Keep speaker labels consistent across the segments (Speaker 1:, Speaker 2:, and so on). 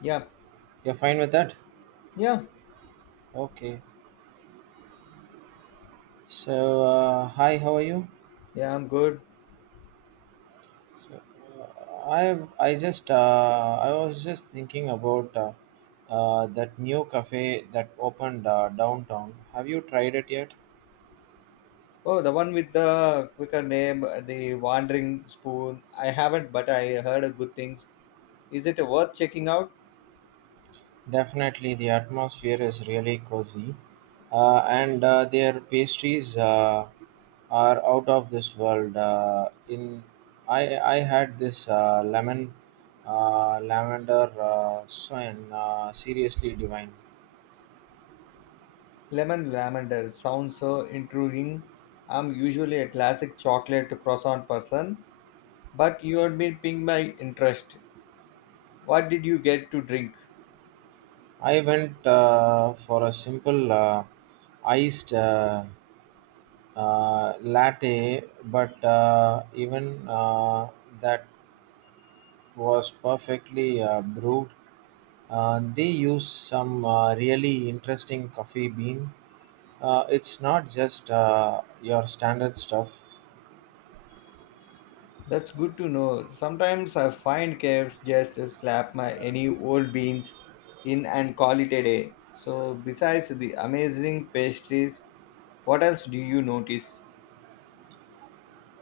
Speaker 1: Yeah,
Speaker 2: You're fine with that?
Speaker 1: yeah,
Speaker 2: Okay. Hi, how are you?
Speaker 1: yeah, I'm good.
Speaker 2: So I just I was just thinking about that new cafe that opened downtown. Have you tried it yet?
Speaker 1: Oh, the one with the quicker name, the Wandering Spoon. I haven't, but I heard of good things. Is it worth checking out?
Speaker 2: Definitely, the atmosphere is really cozy, and their pastries are out of this world. In I I had this lemon lavender soin, seriously divine.
Speaker 1: Lemon Lavender sounds so intriguing. I'm usually a classic chocolate croissant person, but you have been piquing my interest. What did you get to drink?
Speaker 2: I went for a simple iced latte, but even that was perfectly brewed. They use some really interesting coffee bean. It's not just your standard stuff.
Speaker 1: That's good to know. Sometimes I find caves just to slap my any old beans in and call it a day. So besides the amazing pastries, what else do you notice?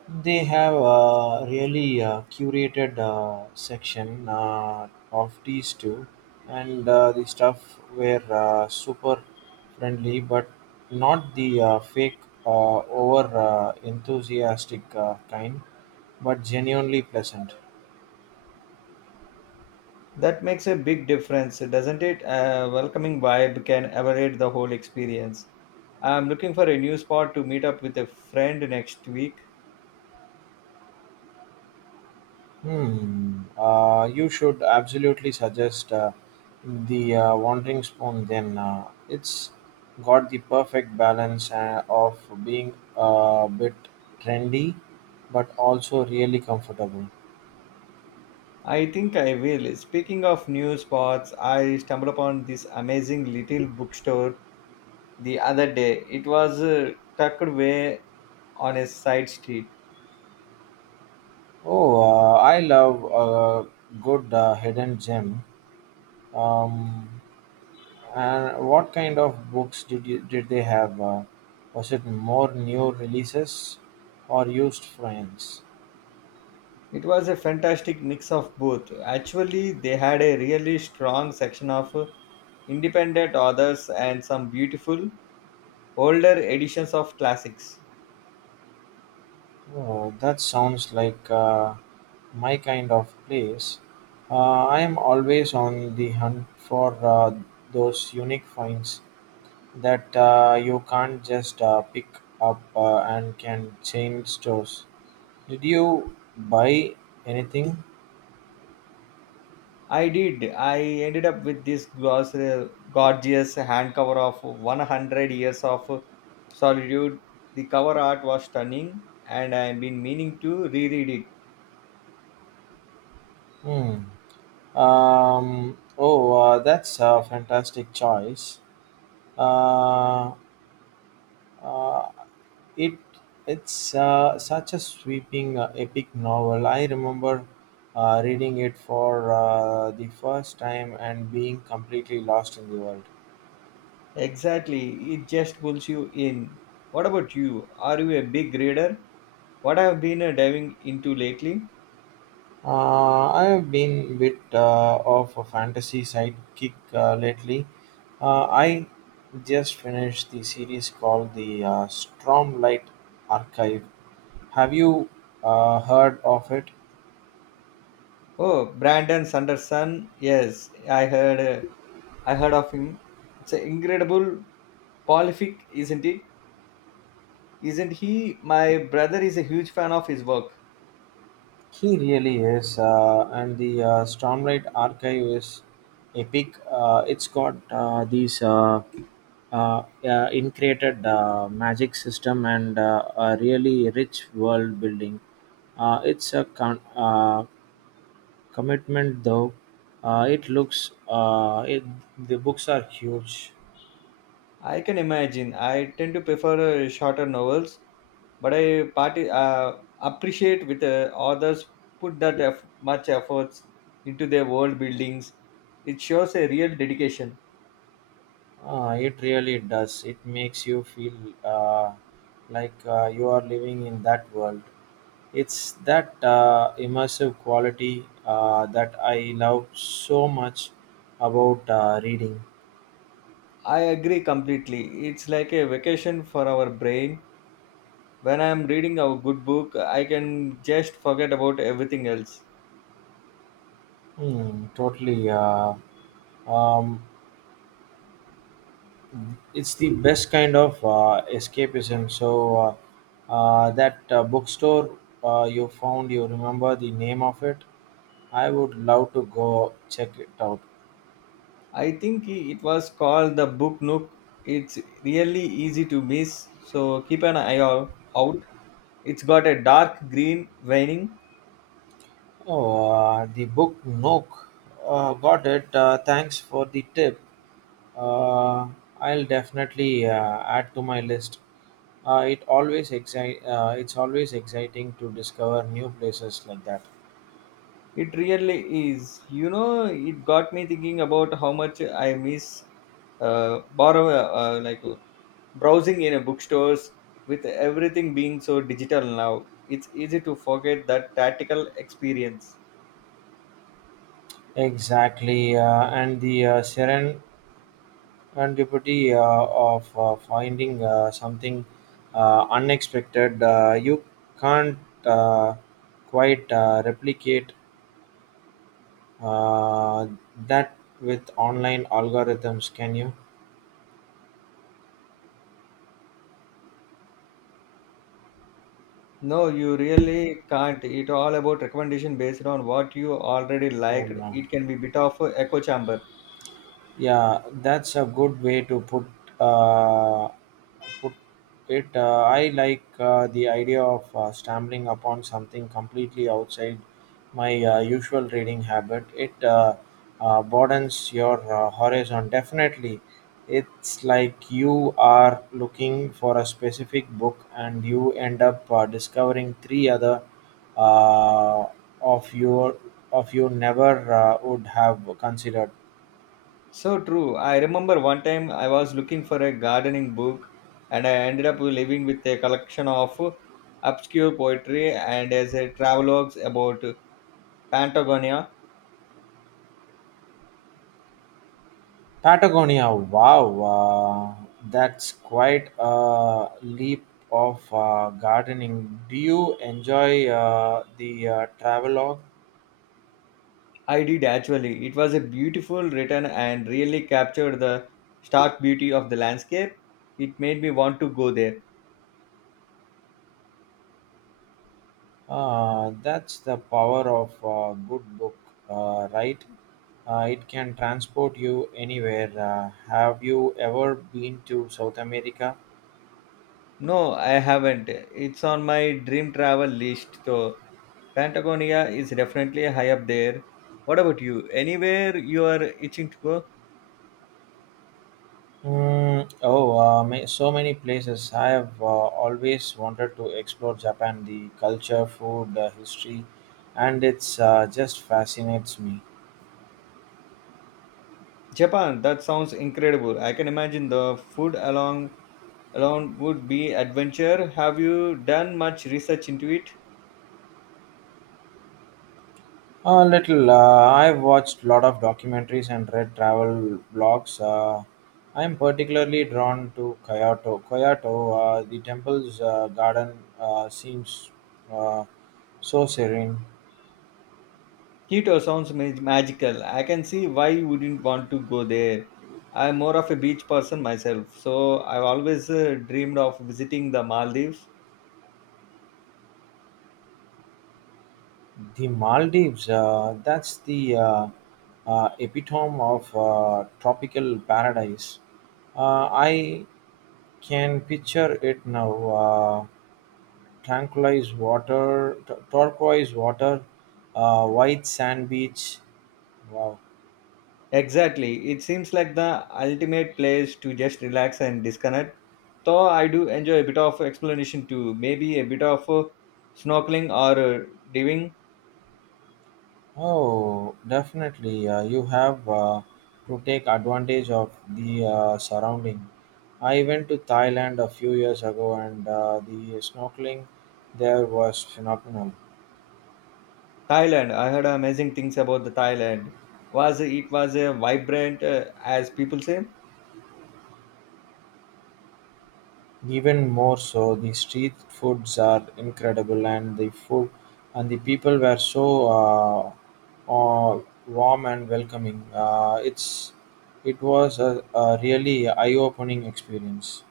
Speaker 2: They have a really curated section of these two, and the stuff were super friendly, but not the fake, over enthusiastic kind, but genuinely pleasant.
Speaker 1: That makes a big difference, doesn't it? A welcoming vibe can elevate the whole experience. I'm looking for a new spot to meet up with a friend next week.
Speaker 2: Hmm. You should absolutely suggest the Wandering Spoon. Then it's got the perfect balance of being a bit trendy, but also really comfortable.
Speaker 1: I think I will. Speaking of new spots, I stumbled upon this amazing little bookstore the other day. It was tucked away on a side street.
Speaker 2: Oh, I love a good hidden gem. Um, and what kind of books did they have? Was it more new releases or used friends?
Speaker 1: It was a fantastic mix of both. Actually, they had a really strong section of independent authors and some beautiful older editions of classics.
Speaker 2: Oh, that sounds like my kind of place. I am always on the hunt for those unique finds that you can't just pick up and can change stores. Did you buy anything?
Speaker 1: I did. I ended up with this gorgeous handcover of 100 Years of Solitude. The cover art was stunning, and I've been meaning to reread it.
Speaker 2: Hmm. Oh, that's a fantastic choice. Uh, uh, It it's such a sweeping, epic novel. I remember reading it for the first time and being completely lost in the world.
Speaker 1: Exactly, it just pulls you in. What about you? Are you a big reader? What I've been diving into lately?
Speaker 2: I have been a bit of a fantasy sidekick lately. I just finished the series called the Stormlight Archive. Have you heard of it?
Speaker 1: Oh, Brandon Sanderson. Yes, I heard. I heard of him. It's an incredible prolific, isn't it? Isn't he? My brother is a huge fan of his work.
Speaker 2: He really is, and the Stormlight Archive is epic. It's got these increated magic system and a really rich world building. It's a commitment, though. Uh, it looks uh, it, the books are huge.
Speaker 1: I can imagine. I tend to prefer shorter novels, but I party, appreciate with authors put that much efforts into their world buildings. It shows a real dedication.
Speaker 2: It really does. It makes you feel uh, like you are living in that world. It's that immersive quality that I love so much about reading.
Speaker 1: I agree completely. It's like a vacation for our brain. When I'm reading a good book, I can just forget about everything else.
Speaker 2: Hmm, totally. Um, it's the best kind of escapism. So, that bookstore you found, you remember the name of it? I would love to go check it out.
Speaker 1: I think it was called the Book Nook. It's really easy to miss, so keep an eye out. It's got a dark green veining.
Speaker 2: Oh, the Book Nook. Got it. Thanks for the tip. Uh, I'll definitely add to my list. It always excite. It's always exciting to discover new places like that.
Speaker 1: It really is. You know, it got me thinking about how much I miss borrow like browsing in a bookstores with everything being so digital now. It's easy to forget that tactical experience.
Speaker 2: Exactly, and the serendipity of finding something unexpected. You can't uh, quite replicate uh, that with online algorithms, can you?
Speaker 1: No, you really can't. It's all about recommendation based on what you already
Speaker 2: Oh
Speaker 1: liked.
Speaker 2: no.
Speaker 1: It can be bit of a echo chamber.
Speaker 2: Yeah, that's a good way to uh, put it. I like the idea of stumbling upon something completely outside my usual reading habit. It broadens your horizon. Definitely, it's like you are looking for a specific book and you end up discovering three other uh, of your of you never would have considered.
Speaker 1: So true. I remember one time I was looking for a gardening book and I ended up living with a collection of obscure poetry and as a travelogues about Patagonia.
Speaker 2: Patagonia, wow, uh, that's quite a leap of gardening. Do you enjoy the travelogue?
Speaker 1: I did actually. It was a beautiful written and really captured the stark beauty of the landscape. It made me want to go there.
Speaker 2: That's the power of a good book, right? It can transport you anywhere. Have you ever been to South America?
Speaker 1: No, I haven't. It's on my dream travel list. So Patagonia is definitely high up there. What about you? Anywhere you are itching to go?
Speaker 2: So many places. I have always wanted to explore Japan, the culture, food, history, and it's just fascinates me.
Speaker 1: Japan, that sounds incredible. I can imagine the food along alone would be adventure. Have you done much research into it?
Speaker 2: A little. I've watched a lot of documentaries and read travel blogs. I'm particularly drawn to Kyoto. Kyoto, the temple's garden seems uh, so serene.
Speaker 1: Kyoto sounds magical. I can see why you wouldn't want to go there. I'm more of a beach person myself, so I've always dreamed of visiting the Maldives.
Speaker 2: The Maldives, that's the epitome of tropical paradise. I can picture it now. Tranquilized water, turquoise water, white sand beach. Wow.
Speaker 1: Exactly. It seems like the ultimate place to just relax and disconnect. Though I do enjoy a bit of exploration too, maybe a bit of snorkeling or diving.
Speaker 2: Oh, definitely. You have to take advantage of the surrounding. I went to Thailand a few years ago, and the snorkeling there was phenomenal.
Speaker 1: Thailand. I heard amazing things about the Thailand. Was it was a vibrant, as people say?
Speaker 2: Even more so, the street foods are incredible, and the food and the people were so uh, warm and welcoming. It was a really eye-opening experience.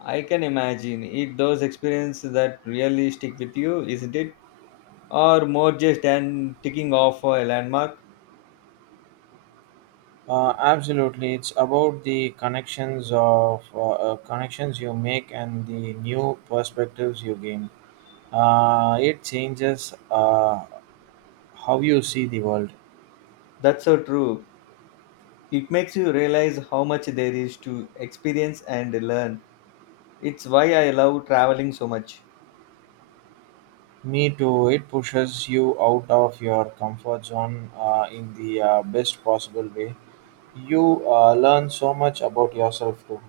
Speaker 1: I can imagine it. Those experiences that really stick with you, isn't it? Or more just an ticking off a landmark.
Speaker 2: Absolutely, it's about the connections you make and the new perspectives you gain. It changes how you see the world.
Speaker 1: That's so true. It makes you realize how much there is to experience and learn. It's why I love traveling so much.
Speaker 2: Me too. It pushes you out of your comfort zone in the best possible way. You learn so much about yourself too.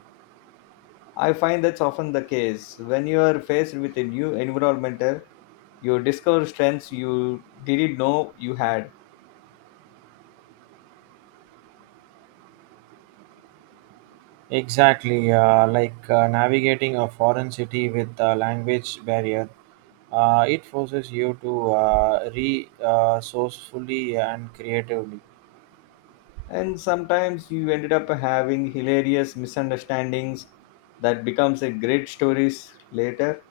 Speaker 1: I find that's often the case. When you are faced with a new environment, you discover strengths you didn't know you had.
Speaker 2: Exactly, like navigating a foreign city with a language barrier, it forces you to re sourcefully and creatively.
Speaker 1: And sometimes you ended up having hilarious misunderstandings that becomes a great stories later.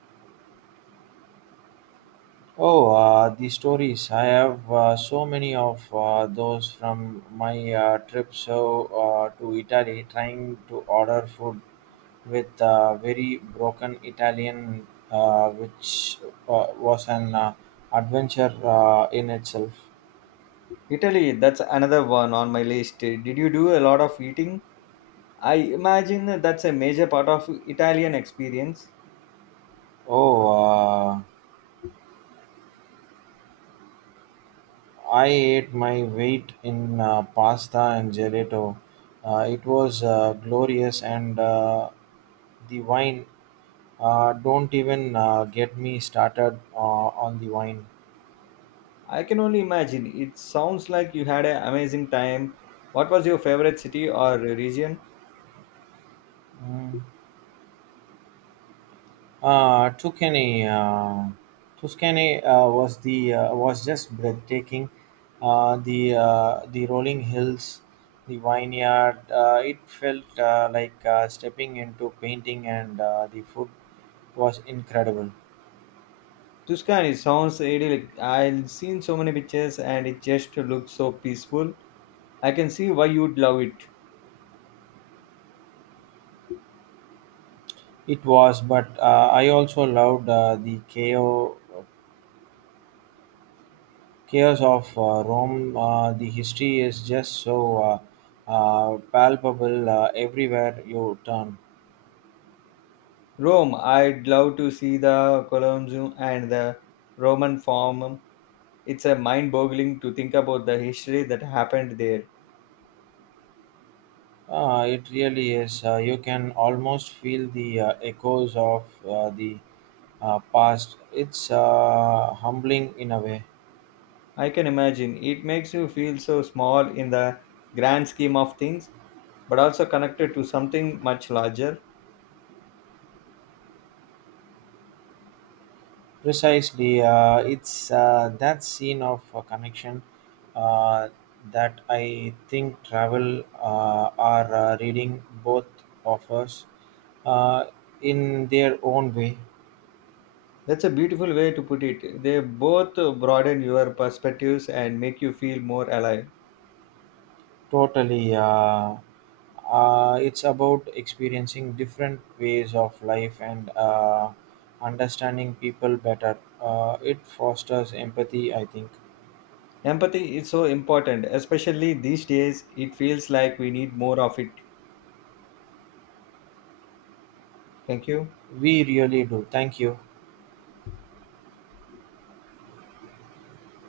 Speaker 2: Oh, the stories! I have so many of those from my trip to Italy, trying to order food with very broken Italian, which was an adventure in itself.
Speaker 1: Italy, that's another one on my list. Did you do a lot of eating? I imagine that's a major part of Italian experience.
Speaker 2: Oh. Uh, I ate my weight in pasta and gelato. It was glorious, and the wine. Don't even get me started on the wine.
Speaker 1: I can only imagine. It sounds like you had an amazing time. What was your favorite city or region?
Speaker 2: Mm. Uh, Tuscany, uh, Tuscany was just breathtaking. The rolling hills, the vineyard. It felt like stepping into painting, and the food was incredible.
Speaker 1: Tuscany sounds idyllic. I've seen so many pictures and it just looks so peaceful. I can see why you'd love it.
Speaker 2: It was, but I also loved chaos of Rome. The history is just so palpable everywhere you turn.
Speaker 1: Rome, I'd love to see the Colosseum and the Roman Forum. It's a mind boggling to think about the history that happened there.
Speaker 2: It really is. You can almost feel the echoes of the past. It's humbling in a way.
Speaker 1: I can imagine. It makes you feel so small in the grand scheme of things, but also connected to something much larger.
Speaker 2: Precisely, it's that scene of connection uh, that I think travel are reading both of us uh, in their own way.
Speaker 1: That's a beautiful way to put it. They both broaden your perspectives and make you feel more alive.
Speaker 2: Totally, it's about experiencing different ways of life and understanding people better. It fosters empathy, I think.
Speaker 1: Empathy is so important, especially these days. It feels like we need more of it. Thank you.
Speaker 2: We really do. Thank you.